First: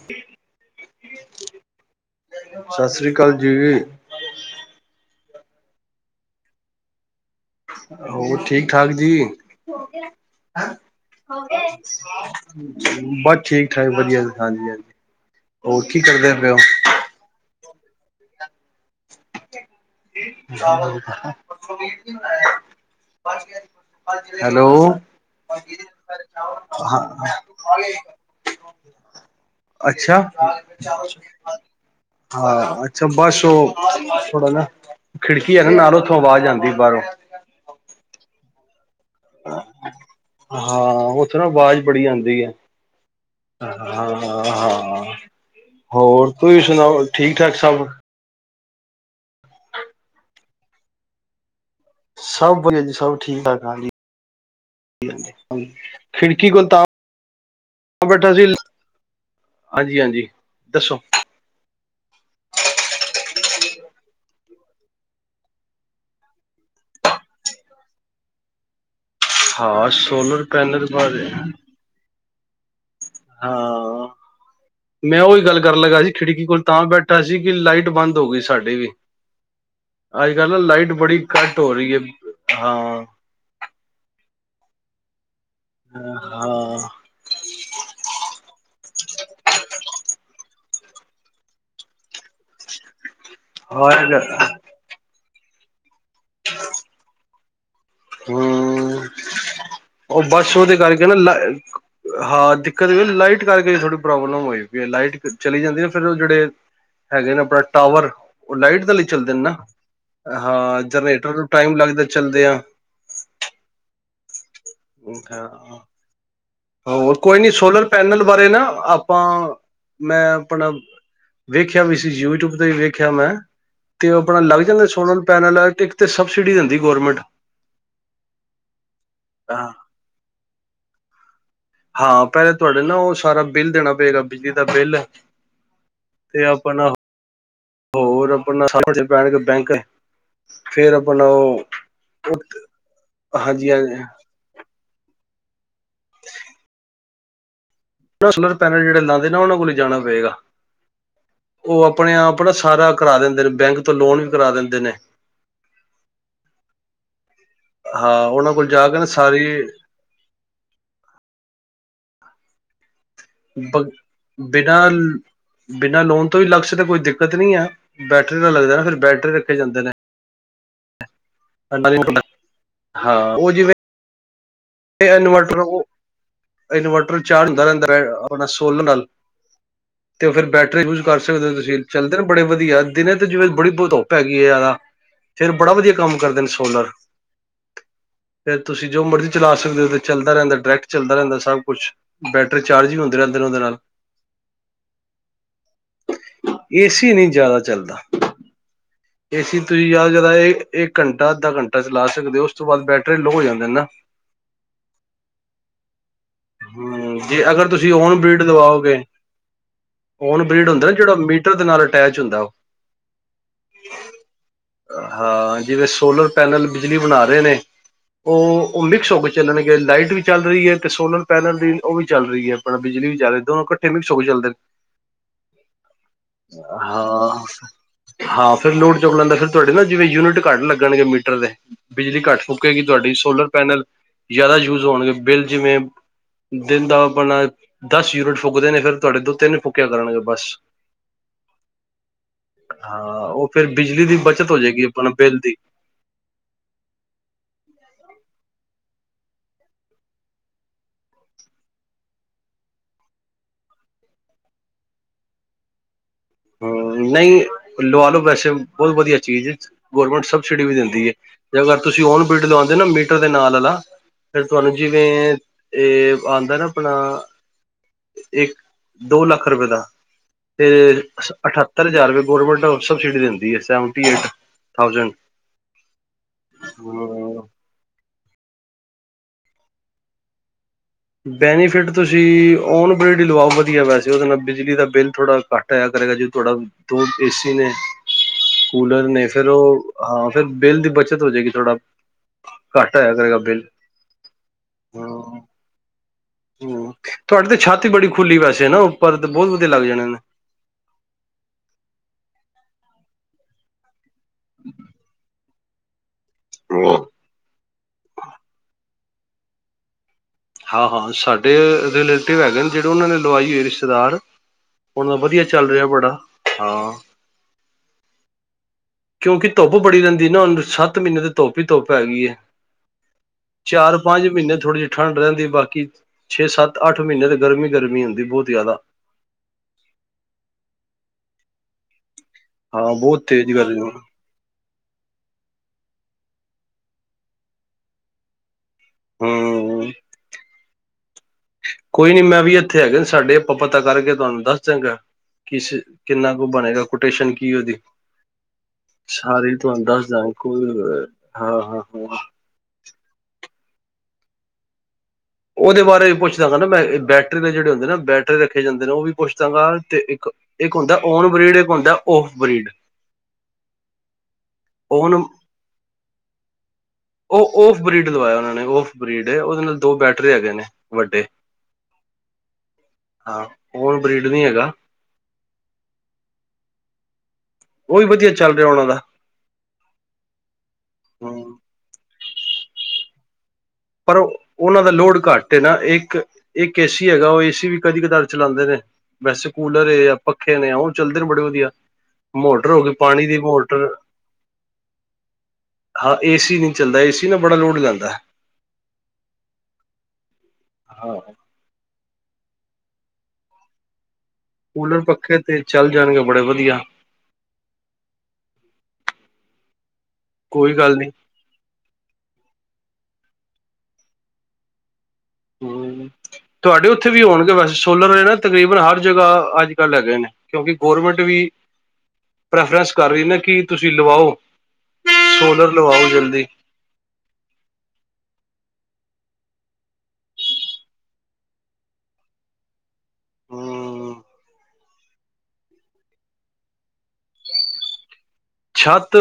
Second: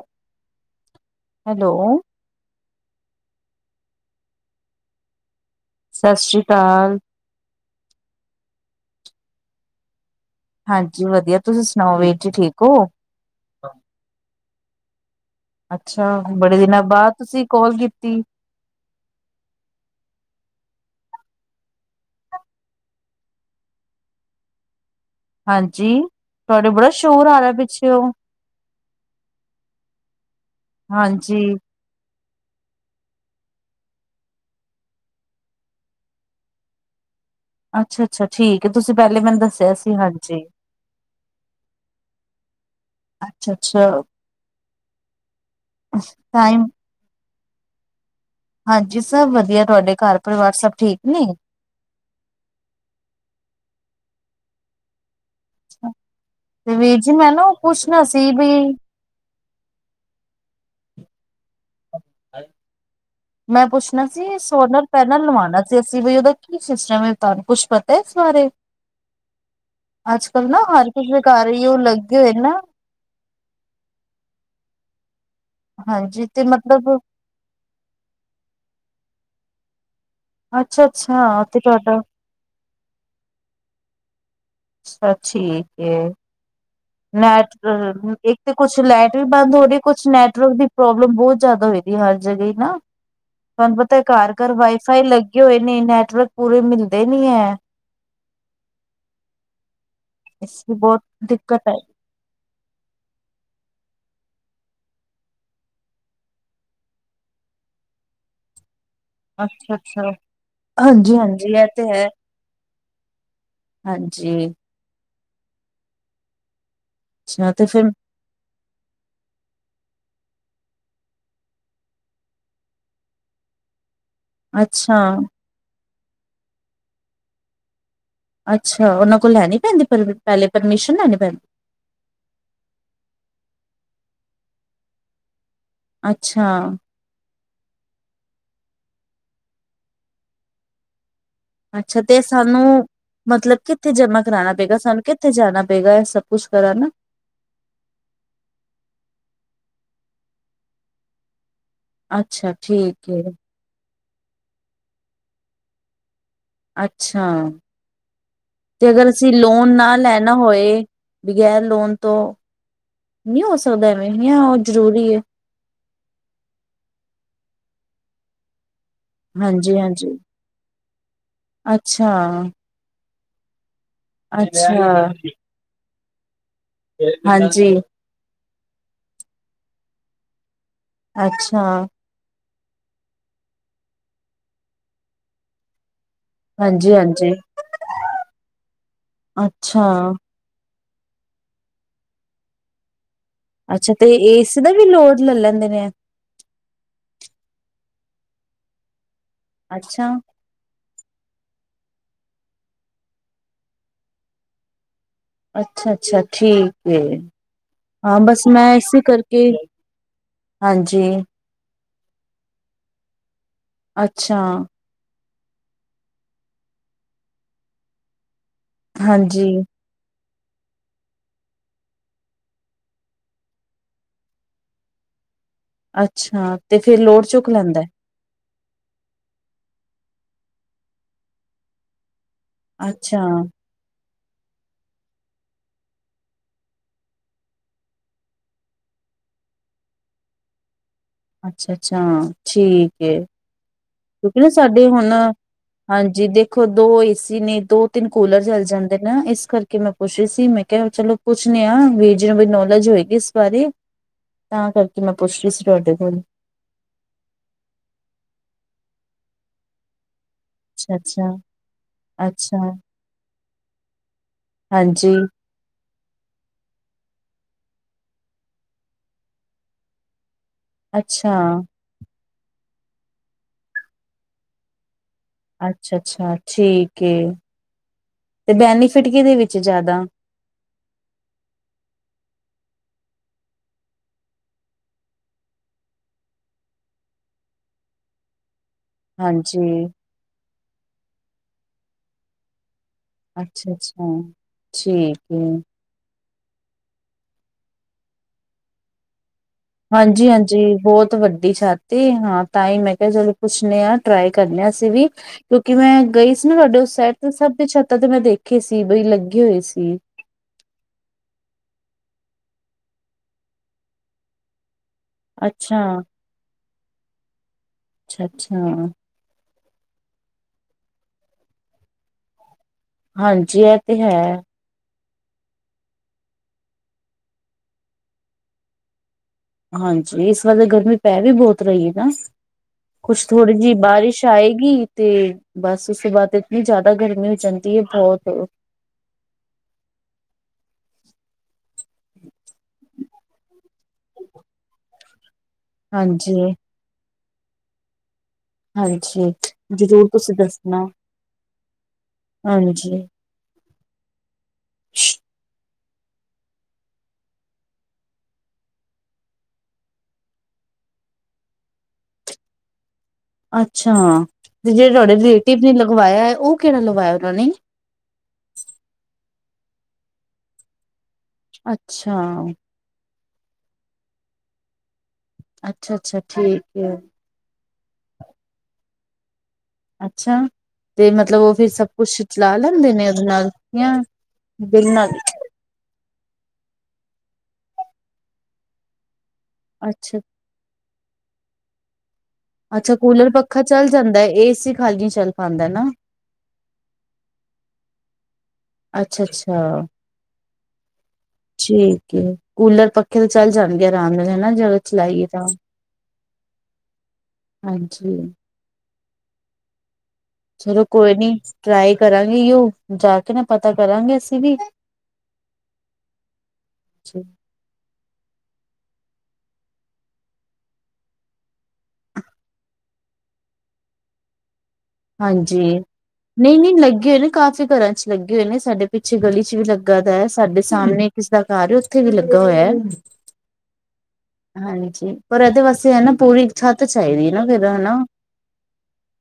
[inaudible] Hello ਸਤਿ ਸ੍ਰੀ ਅਕਾਲ ਜੀ ਸਤਿ ਸ਼੍ਰੀ ਅਕਾਲ ਹੋਰ ਠੀਕ ਠਾਕ ਜੀ ਹਾਂਜੀ ਵਧੀਆ ਤੁਸੀਂ ਸੁਣਾਓ ਵੀਰ ਜੀ ਠੀਕ ਹੋ? ਬਸ ਠੀਕ ਠਾਕ ਵਧੀਆ ਹਾਂਜੀ ਹਾਂਜੀ ਹੋਰ ਕੀ ਅੱਛਾ ਕਰਦੇ ਪਏ ਬੜੇ ਹੋ ਦਿਨਾਂ ਬਾਅਦ ਤੁਸੀਂ ਕੋਲ ਕੀਤੀ [unintelligible] ਹੈਲੋ ਹਾਂਜੀ। ਤੁਹਾਡੇ ਬੜਾ ਸ਼ੋਰ ਆ ਰਿਹਾ ਪਿੱਛੇਓ [unintelligible] ਅੱਛਾ ਹਾਂਜੀ ਹਾਂ ਅੱਛਾ ਬਸ ਉਹ ਥੋੜਾ ਨਾ ਖਿੜਕੀ ਐ ਨਾ ਨਾਲ, ਉੱਥੋਂ ਆਵਾਜ਼ ਆਂਦੀ ਐ ਬਾਹਰੋਂ ਅੱਛਾ ਅੱਛਾ ਠੀਕ ਹੈ ਤੁਸੀਂ ਪਹਿਲੇ ਮੈਨੂੰ ਦੱਸਿਆ ਸੀ ਹਾਂਜੀ ਹਾਂ ਉੱਥੇ ਨਾ ਆਵਾਜ਼ ਬੜੀ ਆਉਂਦੀ ਹੈ ਅੱਛਾ ਅੱਛਾ ਹਾਂ ਹਾਂ ਹੋਰ ਤੁਸੀਂ ਟਾਈਮ ਸੁਣਾਓ ਠੀਕ ਠਾਕ ਸਭ ਹਾਂਜੀ ਸਭ ਵਧੀਆ ਤੁਹਾਡੇ ਘਰ ਪਰਿਵਾਰ ਸਭ ਠੀਕ ਨੇ ਸਭ ਵਧੀਆ ਜੀ ਸਭ ਠੀਕ ਠਾਕ ਹਾਂਜੀ ਖਿੜਕੀ ਕੋਲ ਤੇ ਤਾਂ ਵੀਰ ਜੀ ਮੈਂ ਨਾ ਪੁੱਛਣਾ ਬੈਠਾ ਸੀ ਬਈ ਹਾਂਜੀ ਹਾਂਜੀ ਦੱਸੋ ਹਾਂ ਮੈਂ ਪੁੱਛਣਾ ਸੀ ਸੋਲਰ ਪੈਨਲ ਲਵਾਉਣਾ ਸੀ ਅਸੀਂ ਬ ਉਹਦਾ ਕੀ ਸਿਸਟਮ ਹੈ, ਤੁਹਾਨੂੰ ਕੁਛ ਪਤਾ ਪਤਾ ਇਸ ਬਾਰੇ, ਹਾਂ ਅੱਜ ਸੋਲਰ ਕੱਲ ਨਾ ਪੈਨਲ ਹਰ ਕਿਸੀ ਦੇ ਬਾਰੇ ਘਰ ਇਹ ਹੀ ਲੱਗੇ ਹੋਏ ਨਾ ਹਾਂ, ਮੈਂ ਉਹੀ ਗੱਲ ਕਰਨ ਲੱਗਾ ਸੀ ਹਾਂਜੀ ਤੇ ਖਿੜਕੀ ਕੋਲ ਤਾਂ ਮਤਲਬ ਬੈਠਾ ਸੀ ਕਿ ਲਾਈਟ ਬੰਦ ਹੋ ਗਈ ਸਾਡੇ ਵੀ, ਅੱਜ ਕੱਲ ਨਾ ਲਾਈਟ ਬੜੀ ਅੱਛਾ-ਅੱਛਾ ਘੱਟ ਤੇ ਹੋ ਰਹੀ ਤੁਹਾਡਾ ਹੈ। ਹਾਂ- ਅੱਛਾ ਠੀਕ ਹੈ, ਹਾਂ ਹਾਂ ਨੈਟ ਇੱਕ ਤੇ ਕੁਛ ਲੈਟ ਵੀ ਬੰਦ ਹੋ ਰਹੀ, ਕੁਛ ਨੈਟਵਰਕ ਦੀ ਪ੍ਰੋਬਲਮ ਬਹੁਤ ਜਿਆਦਾ ਹੋ ਰੀ ਹੈ ਹਰ ਜਗ੍ਹ ਹੀ ਨਾ ਤੁਹਾਨੂੰ ਪਤਾ ਘਰ ਹਮ ਘਰ ਵਾਈਫਾਈ ਲੱਗੇ ਹੋਏ ਨੇ, ਨੈਟਵਰਕ ਪੂਰੇ ਮਿਲਦੇ ਨੀ ਹੈ। ਹਮ, ਉਹ ਬਸ ਇਸ ਲਈ ਉਹਦੇ ਬਹੁਤ ਕਰਕੇ ਨਾ ਲ ਦਿੱਕਤ ਆਈ ਹਾਂ ਦਿੱਕਤ ਵੀ ਲਾਈਟ ਕਰਕੇ, ਥੋੜੀ ਪ੍ਰੋਬਲਮ ਹੋਈ ਵੀ ਲਾਈਟ ਚਲੀ ਜਾਂਦੀ ਫਿਰ ਉਹ ਜਿਹੜੇ ਹੈਗੇ ਨੇ ਆਪਣਾ ਟਾਵਰ, ਉਹ ਲਾਈਟ ਨਾਲ ਈ ਚੱਲਦੇ ਨੇ ਨਾ, ਅੱਛਾ-ਅੱਛਾ ਹਾਂ ਜਨਰੇਟਰ ਨੂੰ ਹਾਂਜੀ-ਹਾਂਜੀ ਇਹ ਟਾਈਮ ਤੇ ਲੱਗਦਾ ਹੈ। ਚੱਲਦੇ ਆ। ਹਾਂਜੀ। ਹ ਹਾਾਂ ਹੋ ਕੋਈ ਨੀ ਅੱਛਾ ਤੇ ਸੋਲਰ ਫਿਰ ਪੈਨਲ ਬਾਰੇ ਨਾ ਆਪਾਂ, ਮੈਂ ਆਪਣਾ ਵੇਖਿਆ ਵੀ ਸੀ, ਯੂਟਿਊਬ ਤੇ ਵੀ ਵੇਖਿਆ ਮੈਂ ਤੇ ਆਪਣਾ ਲੱਗ ਜਾਂਦਾ ਸੋਲਰ ਅੱਛਾ-ਅੱਛਾ ਪੈਨਲ, ਇੱਕ ਤੇ ਸਬਸਿਡੀ ਦਿੰਦੀ ਗਰਮੈਂਟ ਅੱਛਾ! ਉਹਨਾਂ ਕੋਲ ਲੈਣੀ ਪੈਂਦੀ ਪਰ ਪਹਿਲੇ ਪਰਮਿਸ਼ਨ ਲੈਣੀ ਪੈਂਦੀ। ਹਾਂ ਪਹਿਲੇ ਤੁਹਾਡੇ ਨਾ ਉਹ ਸਾਰਾ ਬਿੱਲ ਦੇਣਾ ਪਏਗਾ, ਬਿਜਲੀ ਦਾ ਬਿੱਲ ਤੇ ਅੱਛਾ ਆਪਣਾ ਹੋਰ ਆਪਣਾ ਪੈਨ ਕੇ ਬੈਂਕ, ਫੇਰ ਆਪਣਾ ਉਹ ਅੱਛਾ ਤੇ ਸਾਨੂੰ ਮਤਲਬ, ਹਾਂਜੀ ਕਿੱਥੇ ਹਾਂਜੀ ਜਮਾ ਕਰਾਉਣਾ ਪਏਗਾ, ਸਾਨੂੰ ਕਿੱਥੇ ਜਾਣਾ ਪਏਗਾ ਸਭ ਕੁੱਛ ਕਰਨ? ਸੋਲਰ ਪੈਨਲ ਜਿੜੇ ਲਾਉਂਦੇ ਨਾ ਉਹਨਾਂ ਕੋਲ ਜਾਣਾ ਪਏਗਾ। ਉਹ ਆਪਣੇ ਆਪ ਨਾ ਅੱਛਾ ਸਾਰਾ ਠੀਕ ਕਰਾ ਏ ਦਿੰਦੇ ਨੇ, ਬੈਂਕ ਤੋਂ ਲੋਨ ਵੀ ਕਰਾ ਦਿੰਦੇ ਨੇ। ਅੱਛਾ! ਹਾਂ ਉਹਨਾਂ ਕੋਲ ਜਾ ਤੇ ਕੇ ਨਾ ਅਗਰ ਅਸੀਂ ਸਾਰੀ ਲੋਨ ਨਾ ਲੈ ਨਾ ਹੋਏ ਬਗੈਰ ਲੋਨ ਤੋਂ ਨਹੀਂੀ ਹੋ ਸਕਦਾ ਐਵੇਂ, ਉਹ ਬਿਨਾਂ ਜ਼ਰੂਰੀ ਹੈ? ਬਿਨਾਂ ਲੋਨ ਤੋਂ ਹੀ ਲਗ ਸਕਦਾ ਤੇ ਕੋਈ ਦਿੱਕਤ ਨੀ ਆ, ਬੈਟਰੀ ਦਾ ਲੱਗਦਾ ਨਾ ਫਿਰ ਬੈਟਰੀ ਰੱਖੇ ਹਾਂਜੀ ਜਾਂਦੇ ਨੇ -ਹਾਂਜੀ। ਅੱਛਾ ਹਾਂ ਉਹ ਜਿਵੇਂ ਅੱਛਾ। ਤੇ ਇਨਵਰਟਰ ਉਹ ਇਨਵਰਟਰ ਚਾਰਜ ਹੁੰਦਾ ਹਾਂਜੀ ਰਹਿੰਦਾ ਰ ਆਪਣਾ ਸੋਲਰ ਨਾਲ ਤੇ ਫੇਿਰ ਬੈਟਰੀ ਯੂਜ ਕਰ ਸਕਦੇ ਹੋ ਅੱਛਾ ਤੁਸੀਂ, ਚੱਲਦੇ ਬੜੇ ਵਧੀਆ ਦਿਨੇ ਤੇ ਜਿਵੇਂ ਬੜੀ ਤ ਧੁੱਪ ਹੈਗੀ ਹੈ ਜ਼ਿਆਦਾ, ਫੇਰ ਬੜਾ ਵਧੀਆ ਕੰਮ ਕਰਦੇ ਨੇ ਸੋਲਰ, ਹਾਂਜੀ ਹਾਂਜੀ ਫਿਰ ਤੁਸੀਂ ਜੋ ਮਰਜ਼ੀ ਚਲਾ ਅੱਛਾ ਸਕਦੇ ਹੋ ਚੱਲਦਾ ਰਹਿੰਦਾ ਡਾਇਰੈਕਟ ਚੱਲਦਾ ਰਹਿੰਦਾ ਸਭ ਕੁਛ ਬੈਟਰੀ ਚਾਰਜ ਹੀ ਹੁੰਦਾ। ਅੱਛਾ, ਤੇ ਏਸੀ ਦਾ ਵੀ ਲੋਡ ਲੈ ਲੈਂਦੇ ਨੇ? ਏਸੀ ਨਹੀਂ ਜ਼ਿਆਦਾ ਚੱਲਦਾ, ਏਸੀ ਤੁਸੀਂ ਅੱਛਾ ਯਾਦਾਂ ਯਾਦਾਂ ਇਹ ਇੱਕ ਘੰਟਾ ਅੱਧਾ ਘੰਟਾ ਚਲਾ ਸਕਦੇ ਹੋ, ਉਸ ਤੋਂ ਬਾਅਦ ਬੈਟਰੀ ਲੋਅ ਹੋ ਜਾਂਦੇ ਨਾ। ਅੱਛਾ ਅੱਛਾ ਠੀਕ ਹੈ, ਹੂੰ ਜੇ ਅਗਰ ਤੁਸੀਂ ਓਨ ਹਾਂ ਬ੍ਰੀਡ ਬਸ ਮੈਂ ਇਸੇ ਲਵਾਓਗੇ ਕਰਕੇ ਓਨ ਬ੍ਰਿਡ ਹੁੰਦਾ ਨਾ ਹਾਂਜੀ ਜਿਹੜਾ ਮੀਟਰ ਦੇ ਨਾਲ ਅਟੈਚ ਹੁੰਦਾ ਉਹ ਅੱਛਾ। ਹਾਂ, ਜਿਵੇਂ ਸੋਲਰ ਪੈਨਲ ਬਿਜਲੀ ਬਣਾ ਰਹੇ ਨੇ ਉਹ ਉਹ ਮਿਕਸ ਹੋ ਕੇ ਹਾਂਜੀ, ਚੱਲਣਗੇ ਲਾਈਟ ਵਿੱਚ ਚੱਲ ਰਈ ਏ ਤੇ ਸੋਲਰ ਪੈਨਲ ਵੀ ਓ ਵੀ ਚੱਲ ਰਈ ਐ ਆਪਣਾ ਬਿਜਲੀ ਵੀ ਚੱਲ ਰਈ ਐ ਦੋਨੋ ਇਕੱਠੇ ਮਿਕਸ ਹੋਕੇ ਚੱਲਦੇ ਨੇ। ਹ [unintelligible] ਅੱਛਾ ਤੇ ਫੇਰ ਲੋੜ ਚੁੱਕ ਲੈਂਦਾ। ਹਾਂ ਫੇਰ ਲੋੜ ਚੁੱਕ ਲੈਂਦਾ ਫਿਰ ਤੁਹਾਡੇ ਨਾ ਜਿਵੇਂ ਯੂਨਿਟ ਘੱਟ ਲੱਗਣਗੇ ਮੀਟਰ ਦੇ, ਬਿਜਲੀ ਘੱਟ ਫੂ ਫੂਕੇਗੀ ਤੁਆਡੀ ਅੱਛਾ, ਸੋਲਰ ਪੈਨਲ ਜ਼ਾਦਾ ਯੂਜ ਹੋਣਗੇ ਬਿੱਲ ਜਿਵੇਂ ਦਿਨ ਦਾ ਆਪਣਾ ਦਸ ਯੂਨਿਟ ਫੂਕਦੇ ਨੇ ਫੇਰ ਤੁਹਾਡੇ ਤੋਂ ਤਿੰਨ ਫੂਕਿਆ ਕਰਨਗੇ ਬਸ। ਅੱਛਾ-ਅੱਛਾ ਹਾਂ ਠੀਕ ਏ। ਉਹ ਫਿਰ ਬਿਜਲੀ ਦੀ ਕਿਉਂਕਿ ਨਾ ਬੱਚਤ ਹੋ ਜੇਗੀ ਸਾਡੇ ਆਪਣਾ ਹੁਣ ਬਿੱਲ ਦੀ। ਹਾਂਜੀ ਦੇਖੋ ਦੋ ਏਸੀ ਨੇ ਦੋ ਤਿੰਨ ਕੂਲਰ ਚਲ ਜਾਂਦੇ ਨੇ ਇਸ ਕਰਕੇ ਮੈਂ ਪੁੱਛ ਰੀ ਸੀ ਮੈਂ ਕਿਆ ਚਲੋ ਪੁਛਨੇ ਆਂ ਵੀਰ ਜੀ ਨੂੰ ਵੀ ਨੌਲੇਜ ਹੋਏਗੀ ਇਸ ਬਾਰੇ। ਤਾਂ ਕਰਕੇ ਮੈਂ ਪੁੱਛ ਰੀ ਸੀ ਤੁਹਾਡੇ ਕੋਲੋ। ਹੂੰ ਨਈ ਲਵਾ ਲੋ ਵੈਸੇ ਬੋਤ ਵਦੀਆ ਚੀਜ਼ ਏ। ਗੋਰਮੈਂਟ ਸਬਸਿਡੀ ਵੀ ਦਿੰਦੀ ਏ ਅੱਛਾ-ਅੱਛਾ, ਅਗਰ ਤੁਸੀਂ ਓਨ ਬਿਡ ਅੱਛਾ ਲਵਾਂਦੇ ਨਾ ਮੀਟਰ ਦੇ ਨਾਲ ਆਲਾ ਫਿਰ ਤੁਹਾਨੂੰ ਜਿਵੇਂ ਹਾਂਜੀ, ਇਹ ਆਂਦਾ ਨਾ ਆਪਣਾ ਇੱਕ ਦੋ ਲੱਖ ਰੁਪਏ ਦਾ ਤੇ ਅਠੱ ਅੱਛਾ, ਅਠੱਤਰ ਹਜ਼ਾਰ ਰਪਏ ਗੋਰਮੈਂਟ ਸਬਸਿਡੀ ਦਿੰਦੀ ਏ ਸੈਵੰਟੀ ਏਟ ਥਾਊਜੈ਼ਂਡ ਅੱਛਾ-ਅੱਛਾ ਠੀਕ ਏ, ਤੇ ਬੈਨੀਫਿਟ ਕਿਦੇ ਵਿੱਚ ਏ ਜ਼ਾਦਾ। ਬੈਨੀਫਿਟ ਤੁਸੀਂ ਓਨਬ੍ਰਿਡ ਈ ਲਵਾਓ ਵਦੀਆ ਵੈਸੇ ਓਦੇ ਨਾਲ ਬਿਜਲੀ ਦਾ ਬਿੱਲ ਥੋੜ੍ਹਾ ਘੱਟ ਘੱਟ ਆਇਆ ਕਰੇਗਾ ਜੇ ਤੁਹਾਡਾ ਦੋ ਏਸੀ ਨੇ। ਕੂਲਰ ਨੇ ਫੇਰ ਓ ਹਾਂਜੀ, ਹਾਂ ਫੇਰ ਬਿੱਲ ਦੀ ਬੱਚਤ ਹੋ ਜੇਗੀ ਥੋੜਾ, ਘੱਟ ਆਇਆ ਕਰੇ ਅੱਛਾ-ਅੱਛਾ ਠੀਕ ਏ। ਹੂੰ ਤੁਹਾਡੀ ਤੇ ਛੱਤ ਬੜੀ ਖੁੱਲੀ ਵੈਸੇ ਨਾ ਓ। ਤੁਆਡੇ ਤਾਂ ਬੋਤ ਵਦੀਆ ਲੱਗ ਜਾਣੇ ਹਾਂਜੀ-ਹਾਂਜੀ ਬੋਤ ਵੱ ਦੀ ਛੱਤ ਤੇ ਹਾਂ ਤਾਂਈ ਮੈਂ ਕਿਹਾ ਚਲੋ ਪੁੱਛਨੇ ਆ ਟਰਾਈ ਕਰਨੇ ਅਸੀਂ ਵੀ ਕਿਉਂਕਿ ਮੈਂ ਗਈ ਨਾ ਤੁਹਾਡੇ ਨੇ ਉਸ ਸਾਈਡ ਤੇ ਸਭ ਛੱਤਾਂ ਤੇ ਮੈਂ ਦੇਖੇ ਸੀ ਬਈ ਲੱਗੇ ਹੋਏ ਸੀ। ਹਾਂ-ਹਾਂ ਸਾਡੇ ਰਿਲੇਟਿਵ ਹੈਗੇ ਨੇ ਜੇੜੇ ਓਨਾਂ ਨੇ ਲਵਾਈ ਐ ਰਿਸ਼ਤੇਦਾਰ। ਹੁਨ ਓ ਵਦੀਆ ਚੱਲ ਅੱਛਾ ਰਿਆ ਬੜਾ, ਹਾਂ। ਅੱਛਾ-ਅੱਛਾ। ਕਿਉਂਕਿ ਧੁੱਪ ਬੜੀ ਰੈਂਦੀ ਨਾ ਹੁਣ ਸੱਤ ਮਹੀਨੇ ਤੇ ਧੁੱਪ ਹੀ ਧੁੱਪ ਹੈਗੀ ਏ। ਹਾਂਜੀ ਇਹ ਚਾਰ ਤੇ ਹੈ ਪੰਜ ਮਹੀਨੇ ਥੋੜੀ ਠੰਡ ਰੈਂਦੀ ਐ ਬਾਕੀ ਛੇ ਸੱਤ ਅੱਠ ਮਹੀਨੇ ਤਾਂ ਗਰਮੀ-ਗਰਮੀ ਹੁੰਦੀ ਏ ਬੋਤ ਜ਼ਾਦਾ। ਹਾਂਜੀ ਇਸ ਵਾਰ ਤੇ ਗਰਮੀ ਪੈ ਵੀ ਬਹੁਤ ਰਈ ਏ ਨਾ, ਹਾਂ ਬਹੁਤ ਕੁਛ ਤੇਜ਼ ਥੋੜੀ ਜੀ ਗਰਮੀ ਬਾਰਿਸ਼ ਆਏਗੀ ਤੇ ਬਸ ਉਸ ਤੋਂ ਬਾਅਦ ਇਤਨੀ ਜ਼ਾਦਾ ਗਰਮੀ ਹੋ ਜਾਂਦੀ ਏ ਬੌਤ ਹੂੰ। ਕੋਈ ਨੀ ਮੈਂ ਵੀ ਇੱਥੇ ਹੈਗੇ ਨੇ ਸਾਡੇ ਆਪਾਂ ਪਤਾ ਕਰਕੇ ਤੁਹਾਨੂੰ ਦੱਸ ਦਿਆਂਗਾ। ਕਿਸ ਕਿੰਨਾ ਕੁ ਹਾਂਜੀ ਬਨੇਗਾ ਕੋਟੇਸ਼ਨ ਕੀ ਓਦੀ। ਹਾਂਜੀ ਸਾਰੇ ਤਹਾਨੂੰ ਦੱਸ ਜ਼ਰੂਰ ਦਿਆਂਗਾ ਤੁਸੀਂ ਕੋਈ ਦੱਸਣਾ ਹਾਂ-ਹਾਂ-ਹਾਂ। ਹਾਂਜੀ। ਓਦੇ ਬਾਰੇ ਵੀ ਪੁੱਛਦਾਂਗਾ ਨਾ ਮੈਂ ਬੈਟਰੀ ਦੇ ਜਿਹੜੇ ਹੁੰਦੇ ਨਾ ਬੈਟਰੇ ਰੱਖੇ ਜਾਂਦੇ ਨੇ ਓ ਵੀ ਪੁੱਛਦਾਂਗਾ ਤੇ ਇੱਕ ਇੱਕ ਹੁੰਦਾ ਓਨ ਬਰੀਡ ਇੱਕ ਹੁੰਦਾ ਓਫ ਬਰੀਡ। ਅੱਛਾ ਤੇ ਜੇੜੇ ਓਨ ਤੁਹਾਡੇ ਰਿਲੇਟਿਵ ਨੇ ਲਗਵਾਇਆ ਐ ਓ ਕਿਹੜਾ ਲਵਾਇਆ ਓਨਾਂ ਨੇ। ਬ੍ਰਿਡ ਲਵਾਇਆ ਉਹਨਾਂ ਨੇ ਓਫ ਬ੍ਰਿਡ ਓਦੇ ਨਾਲ ਦੋ ਬੈਟਰੇ ਹੈਗੇ ਨੇ ਵੱਡੇ। ਅੱਛਾ। ਹਾਂ ਹੋਰ ਬ੍ਰਡ ਨਹੀਂ‌ ਹੈਗਾ, ਅੱਛਾ, ਅੱਛਾ ਠੀਕ ਹੈ। ਉਹ ਵੀ ਵੱਧੀਆ ਚੱਲ ਰਿਹਾ ਉਹਨਾਂ ਦਾ, ਅੱਛਾ, ਤੇ ਮਤਲਬ ਹੂੰ ਉਹ ਫਿਰ ਸਭ ਕੁੱਛ ਚਲਾ ਲੈਂਦੇ ਨੇ ਉਹਦੇ ਨਾਲ। ਜਾਂ ਪਰ ਉਹਨਾਂ ਦਾ ਬਿਲ ਨਾਲ ਲੋਡ ਘੱਟ, ਕੇ ਨਾ ਇੱਕ, ਇੱਕ ਏ ਸੀ ਹੈਗਾ ਉਹ ਏਸੀ ਵੀ ਕਦੀ ਕਦਾਰ ਚਲਾਉਂਦੇ ਨੇ ਵੈਸੇ ਕੂਲਰ ਅੱਛਾ ਆਪਾ, ਰੱਖੇ ਨੇ ਆ ਉਹ ਚੱਲਦੇ ਨੇ ਬੜੇ ਵਧੀਆ, ਮੋਟਰ ਹੋ ਗਈ, ਅੱਛਾ ਪਾਣੀ ਕੂਲਰ ਦੀ ਪੱਖਾ ਮੋਟਰ ਚੱਲ ਜਾਂਦਾ ਹੈ, ਏਸੀ ਖਾਲੀ ਨਹੀਂ ਚੱਲ ਪਾਉਂਦਾ ਨਾ ਹਾਂ ਏਸੀ ਨੀ, ਚੱਲਦਾ ਏਸੀ ਨਾ ਬੜਾ ਲੋਡ ਲੈਂਦਾ, ਅੱਛਾ, ਅੱਛਾ ਹਾਂ, ਠੀਕ ਕੂਲਰ ਪੱਖੇ ਤੇ ਚੱਲ ਜਾਣਗੇ ਆਰਾਮ ਨਾਲ ਹਨਾ। ਜਿਆਦਾ ਕੂਲਰ ਚਲਾਈਏ ਪੱਖੇ ਤਾਂ ਤੇ ਚੱਲ ਜਾਣਗੇ ਬੜੇ ਵਧੀਆ ਹਾਂਜੀ। ਚਲੋ ਕੋਈ ਨੀ ਟਰਾਈ ਕਰਾਂਗੇ ਉਹ ਜਾ ਕੇ ਨਾ ਪਤਾ ਕਰਾਂਗੇ ਅਸੀਂ ਵੀ, ਹਮ ਤੁਹਾਡੇ ਉੱਥੇ ਵੀ ਹੋਣਗੇ ਵੈਸੇ, ਸੋਲਰ ਹਨਾ ਤਕਰੀਬਨ ਹਰ ਜਗ੍ਹਾ ਅੱਜ ਕੱਲ੍ਹ ਹੈਗੇਏ ਨੇ ਕਿਉਂਕਿ ਗੌਰਮੈਂਟ ਵੀ, ਪ੍ਰੈਫਰੈਂਸ ਕਰ ਰਹੀ ਨਾ ਕਿ ਤੁਸੀਂ ਲਵਾਓ। ਹਾਂਜੀ ਸੋਲਰ ਲਵਾਓ ਜਲਦੀ ਨਹੀਂ, ਨਹੀਂ ਲੱਗੇ ਹੋਏ ਨੇ ਕੱਚ। ਘਰਾਂ ਚ ਲੱਗੇ ਹੋਏ ਨੇ ਸਾਡੇ ਪਿੱਛੇ ਗਲੀ ਚ ਵੀ ਲੱਗਾ ਦਾ ਸਾਡੇ ਸਾਹਮਣੇ ਕਿਸੇ ਦਾ ਘਰ ਹੈ ਉੱਥੇ ਵੀ ਲੱਗਾ ਹੋਇਆ ਹੈ। ਹਾਂ ਹਾਂਜੀ ਪਰ ਇਹਦੇ ਵਾਸਤੇ ਹਨਾ, ਪੂਰੀ ਛੱਤ ਚਾਹੀਦੀ ਨਾ, ਫੇਿਰ ਹਨਾ। ਛੱਤ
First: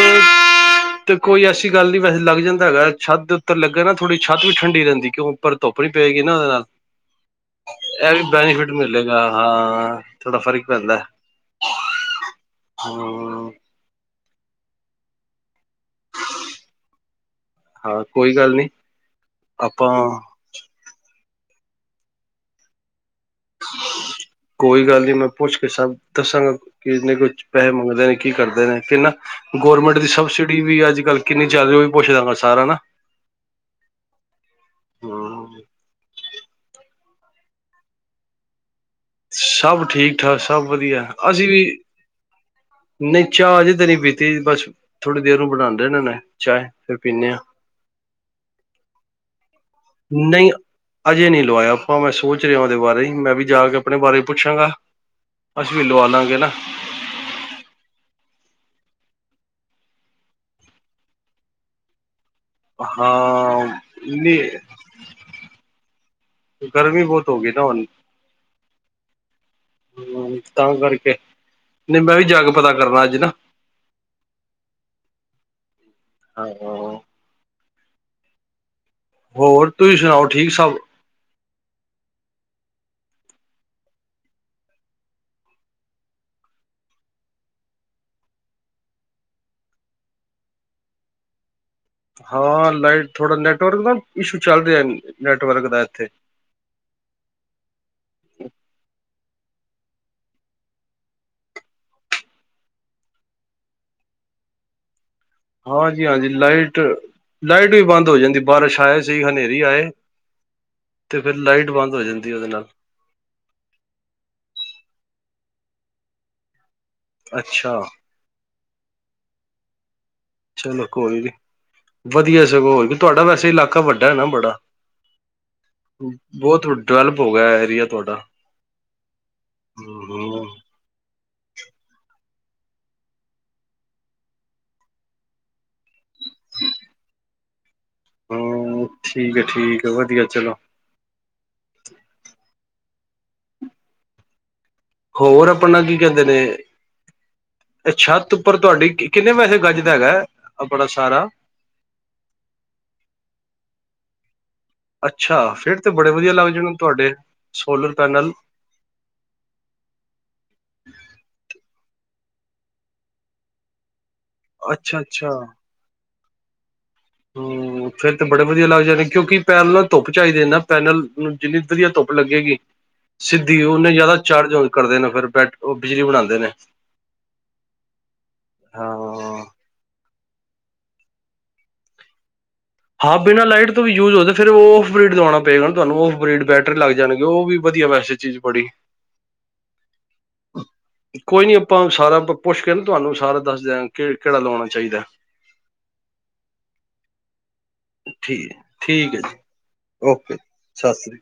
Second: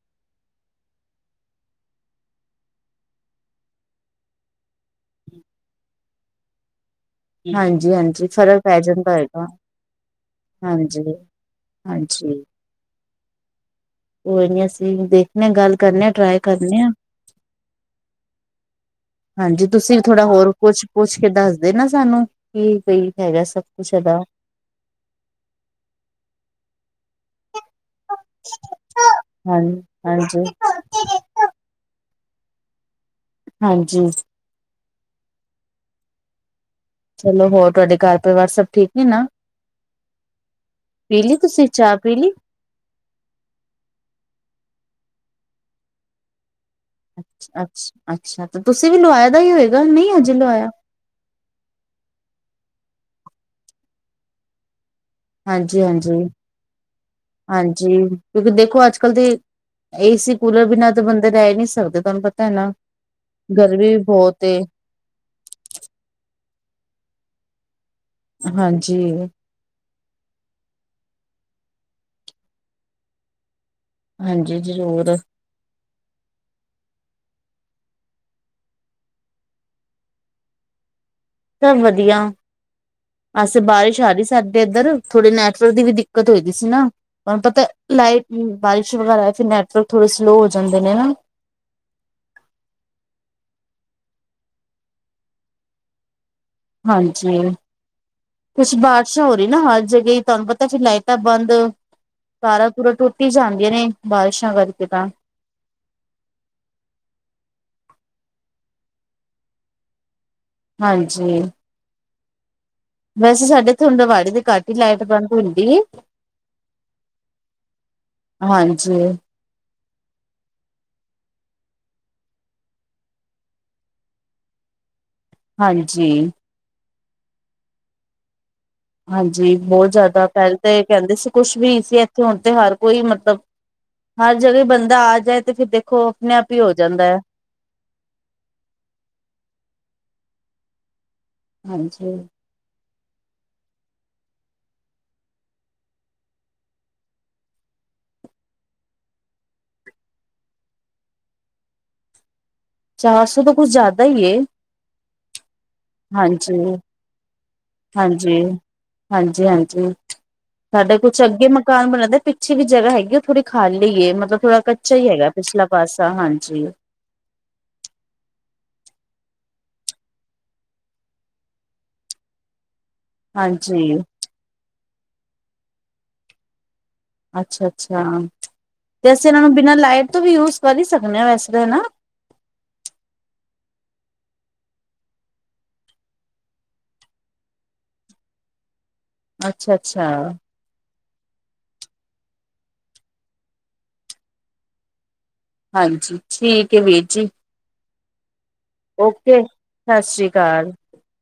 ਤੇ ਕੋਈ ਐਸੀ ਗੱਲ ਨੀ ਵੈਸੇ ਲੱਗ ਜਾਂਦਾ ਹੈਗਾ, ਛੱਤ ਦੇ ਉੱਤੇ ਲੱਗੇ ਨਾ ਥੋੜ੍ਹੀ ਛੱਤ ਵੀ ਠੰਡੀ ਰਹਿੰਦੀ ਕਿਉਂ, ਪਰ ਧੁੱਪ ਵੀ ਪਏਗੀ ਨਾ ਉਹਦੇ ਨਾਲ, ਹਾਂਜੀ, ਇਹ ਹਾਂਜੀ ਵੀ ਫ਼ਰਕ ਬੈਨੀਫਿਟ ਪੈ ਜਾਂਦਾ ਮਿਲੇਗਾ ਹੈਗਾ, ਹਾਂ ਥੋੜਾ ਫ਼ਰਕ ਹਾਂਜੀ। ਹਾਂਜੀ। ਹਾਂ ਕੋਈ ਨਹੀ ਅਸੀਂ ਵੀ ਵੇਖਦੇ ਹਾਂ ਗੱਲ ਕਰਦੇ ਹਾਂ ਟਰਾਏ ਕਰਦੇ ਆ। ਹਾਂ ਕੋਈ ਗੱਲ ਨੀ ਹਾਂਜੀ ਆਪਾਂ ਤੁਸੀਂ ਵੀ ਥੋੜਾ ਹੋਰ, ਪੁੱਛ, ਪੁੱਛ ਕੇ ਦੱਸਦੇ ਨਾ ਸਾਨੂੰ ਕੀ, ਕੀ ਹੈਗਾ ਸਭ ਕੁਛ ਇਹਦਾ, ਕੋਈ ਗੱਲ ਨਹੀਂ ਮੈਂ ਪੁੱਛ ਕੇ ਸਭ ਦੱਸਾਂਗਾ, ਕਿ ਇੰਨੇ ਕੁਝ ਪੈਸੇ ਮੰਗਦਾ, ਬੈਂਕ ਕੀ ਕਰਦੇ ਨੇ ਫ ਨਾ ਹਾਂਜੀ ਗੌਰਰਮੈਂਟ ਦੀ ਹਾਂਜੀ ਸਬਸਿਡੀ ਵੀ ਅੱਜ ਕੱਲ ਕਿੰਨੀ ਚੱਲ ਰਹੀ ਉਹ ਵੀ ਪੁੱਛਦਾਗਾ ਸਾਰਾ ਹਨਾ। ਹਾਂਜੀ। ਹਮ ਚਲੋ ਹੋਰ ਤੁਹਾਡੇ ਘਰ ਪਰਵਾਰ ਸਭ ਠੀਕ, ਨੇ ਨਾ ਸਭ ਠੀਕ, ਠਾਕ ਸਭ ਵੱਧੀਆ ਅਸੀਂ ਵੀ, ਪਈਲੀ ਨਹੀਂ ਚਾਹ ਅਜੇ ਤਾਂ ਨਹੀਂ ਪੀਤੀ ਬਸ ਥੋੜ੍ਹੀ ਦੇਰ ਨੂੰ ਬਣਾਂਦੇਹੇ ਨੇ ਚਾਹ ਫਿਰ ਪੀਂਦੇ ਹਾਂ, ਅੱਛਾ ਅੱਛਾ, ਤੇ ਤੁਸੀਂ ਵੀ ਲਵਾਏ ਦਾ ਹੀ ਹੋਏਗਾ ਹਜੇ ਨਹੀਂ ਲਵਾਇਆ ਅਜੇ ਨਹੀਂ ਲਵਾਇਆ ਆਪਾਂ, ਮੈਂ ਸੋਚ ਰਿਹਾ ਉਹਦੇ ਬਾਰੇ ਮੈਂ ਵੀ ਜਾ ਕੇ ਆਪਣੇ ਬਾਰੇ ਪੁੱਛਾਂਗਾ, ਅਸੀਂ ਹਾਂਜੀ, ਵੀ ਲਵਾ ਹਾਂਜੀ, ਲਾਂਗੇ ਨਾ ਹਾਂਜੀ ਤੁਸੀ ਦੇਖੋ ਅੱਜ ਕੱਲ੍ਹ ਦੇ, ਏਸੀ ਕੂਲਰ ਬਿਨਾਂ ਤਾਂ ਬੰਦੇ ਰਹਿ ਨਹੀਂ ਸਕਦੇ ਤੁਹਾਨੂੰ ਪਤਾ ਹੈ ਨਾ ਹਾਂ ਗਰਮੀ ਵੀ ਬਹੁਤ ਏ, ਨਹੀਂ ਗਰਮੀ ਬਹੁਤ ਹੋ ਗਈ ਨਾ ਹੁਣ। ਹਾਂਜੀ। ਹਮ ਤਾਂ ਕਰਕੇ ਨਹੀਂ ਮੈਂ ਵੀ ਜਾ ਕੇ ਪਤਾ ਕਰਨਾ ਅੱਜ ਨਾ। ਹਾਂਜੀ ਜ਼ਰੂਰ ਹਾਂ ਹ ਹੋਰ ਤੁਸੀਂ ਸੁਣਾਓ, ਠੀਕ ਸਭ ਸਭ ਵਧੀਆ ਅਜ ਤੇ ਬਾਰਿਸ਼ ਆ ਰਹੀ ਸਾਡੇ ਇੱਧਰ, ਥੋੜੇ ਨੈਟਵਰਕ ਦੀ ਵੀ ਦਿੱਕਤ ਹੋਈ ਦੀ ਸੀ ਨਾ ਤੁਹਾਨੂੰ ਪਤਾ ਲਾਈਟ, ਬਾਰਿਸ਼ ਵਗੈਰਾ ਫਿਰ ਨੈਟਵਰਕ ਥੋੜੇ ਸਲੋਅ ਹੋ ਜਾਂਦੇ ਨੇ, ਹਨਾ। ਹਾਂ ਲਾਈਟ ਥੋੜਾ ਨੈਟਵਰਕ ਦਾ ਇਸ਼ੂ ਚੱਲ ਰਿਹਾ, ਨੈਟਵਰਕ ਦਾ ਇੱਥੇ ਹਾਂਜੀ। ਕੁਛ ਬਾਰਿਸ਼ਾਂ ਹੋ ਰਹੀਆਂ ਨਾ ਹਰ ਜਗ੍ਹਾ, ਤੁਹਾਨੂੰ ਪਤਾ ਫੇਰ ਲਾਈਟਾਂ ਬੰਦ ਤਾਰਾਂ ਤੂਰਾਂ ਟੁੱਟ ਹੀ ਜਾਂਦੀਆਂ ਨੇ, ਬਾਰਿਸ਼ਾਂ ਕਰਕੇ ਤਾਂ ਹਾਂਜੀ ਹਾਂਜੀ, ਲਾਈਟ ਲਾਈਟ ਵੀ ਬੰਦ ਹੋ ਜਾਂਦੀ ਬਾਰਿਸ਼ ਆਏ ਸੀ, ਹਨੇਰੀ ਆਏ ਤੇ ਫੇਿਰ ਹਾਂਜੀ ਲਾਈਟ ਬੰਦ ਹੋ ਜਾਂਦੀ ਉਹਦੇ ਨਾਲ ਵੈਸੇ ਸਾਡੇ ਇਥੇ ਹੁੰਡਵਾੜੀ ਦੇ ਘਟ ਹੀ ਲਾਈਟ ਬੰਦ ਹੁੰਦੀ। ਅੱਛਾ। ਹਾਂਜੀ। ਚਲੋ ਕੋਈ ਨੀ, ਵਧੀਆ ਸਗੋਂ ਹੋ ਤੁਹਾਡਾ ਵੈਸੇ ਇਲਾਕਾ ਵੱਡਾ ਹੈ ਨਾ ਬੜਾ ਹਾਂਜੀ ਬਹੁਤ ਡਿਵੈਲਪ ਹੋ ਗਿਆ ਏਰੀਆ ਤੁਹਾਡਾ ਹਾਂਜੀ ਬਹੁਤ ਜ਼ਿਆਦਾ, ਹਮ ਪਹਿਲੇ ਤਾਂ ਕਹਿੰਦੇ ਸੀ ਕੁਛ ਵੀ ਨੀ ਸੀ ਇੱਥੇ ਹੁਣ ਤੇ ਹਰ ਕੋਈ ਮਤਲਬ ਹਰ ਜਗ੍ਹਾ ਬੰਦਾ ਆ ਜਾਏ ਤੇ ਫਿਰ ਦੇਖੋ, ਆਪਣੇ ਆਪ ਹੀ ਹੋ ਜਾਂਦਾ ਹੈ। ਹਾਂ ਠੀਕ ਆ ਠੀਕ ਆ, ਵਧੀਆ ਚਲੋ ਹਾਂਜੀ। ਹੋਰ ਆਪਣਾ ਕੀ ਕਹਿੰਦੇ ਨੇ ਛੱਤ ਉੱਪਰ ਤੁਹਾਡੀ, ਕਿੰਨੇ ਵੈਸੇ ਗੱਜ ਦਾ ਹੈਗਾ ਆਪਣਾ ਸਾਰਾ? ਚਾਰ ਸੌ ਤਾਂ ਕੁੱਛ ਜ਼ਿਆਦਾ ਹੀ ਏ। ਅੱਛਾ ਫੇਿਰ ਤੇ ਬੜੇ ਵਧੀਆ ਲੱਗ ਜਾਨ ਉਹ ਹਾਂਜੀ ਨੂੰ ਤੁਹਾਡੇ, ਸੋਲਰ ਪੈਨਲ ਹਾਂਜੀ ਹਾਂਜੀ ਹਾਂਜੀ। ਸਾਡਾ ਕੁਛ ਅੱਗੇ ਮਕਾਨ ਬਣਦਾ ਪਿੱਛੇ ਵੀ ਜਗ੍ਹਾ ਹੈਗੀ ਉਹ ਥੋੜ੍ਹੀ ਖਾਲੀ ਏ, ਮਤਲਬ ਥੋੜਾ ਕੱਚਾ ਅੱਛਾ ਹੀ ਅੱਛਾ ਹੈਗਾ ਪਿਛਲਾ ਪਾਸਾ, ਹਾਂਜੀ ਹਮ। ਫੇਰ ਤਾਂ ਬੜੇ ਵਧੀਆ ਲੱਗ ਜਾਣੇ ਨੇ, ਕਿਉਂਕਿ ਪੈਨਲ ਨਾਲ ਧੁੱਪ ਚਾਹੀਦੇ ਨੇ ਨਾ ਪੈਨਲ ਨੂੰ ਜਿੰਨੀ ਵਧੀਆ ਧੁੱਪ ਲੱਗੇਗੀ ਸਿੱਧੀ ਉਹਨੇ ਹਾਂਜੀ ਜ਼ਿਆਦਾ ਚਾਰਜ ਕਰਦੇ ਨੇ, ਫਿਰ ਬੈ ਉਹ ਬਿਜਲੀ ਬਣਾਉਂਦੇ ਨੇ। ਅੱਛਾ ਅੱਛਾ, ਤੇ ਅਸੀਂ ਹਾਂ ਇਹਨਾਂ ਨੂੰ ਬਿਨਾਂ ਲਾਈਟ ਤੋਂ ਵੀ ਯੂਜ ਕਰ ਹੀ ਸਕਦੇ ਹਾਂ ਵੈਸੇ ਤਾਂ ਹੈ ਨਾ ਹਾਂ ਬਿਨਾਂ ਲਾਈਟ ਤੋਂ ਵੀ ਯੂਜ ਹੋਦੇ ਫਿਰ ਉਹ ਔਫਬ੍ਰਡ ਲਗਵਾਉਣਾ ਪਏਗਾ ਤੁਹਾਨੂੰ, ਔਫਬ੍ਰਿਡ ਬੈਟਰੀ ਲੱਗ ਜਾਣਗੇ ਉਹ ਵੀ ਵਧੀਆ ਵੈਸੇ ਚੀਜ਼ ਬੜੀ ਅੱਛਾ ਅੱਛਾ। [inaudible] ਹ ਕੋਈ ਨੀ ਆਪਾਂ ਸਾਰਾ ਪੁੱਛ ਕੇ ਨਾ ਤੁਹਾਨੂੰ, ਸਾਰਾ ਦੱਸ ਦ ਕਿ ਕਿਹੜਾ ਲਾਉਣਾ ਚਾਹੀਦਾ। ਹਾਂਜੀ, ਠੀਕ ਹੈ ਵੀਰ ਜੀ ਠੀਕ ਠੀਕ ਹੈ ਜੀ ਓਕੇ, ਸਤਿ ਸ੍ਰੀ ਓਕੇ ਅਕਾਲ। ਸਤਿ ਸ੍ਰੀ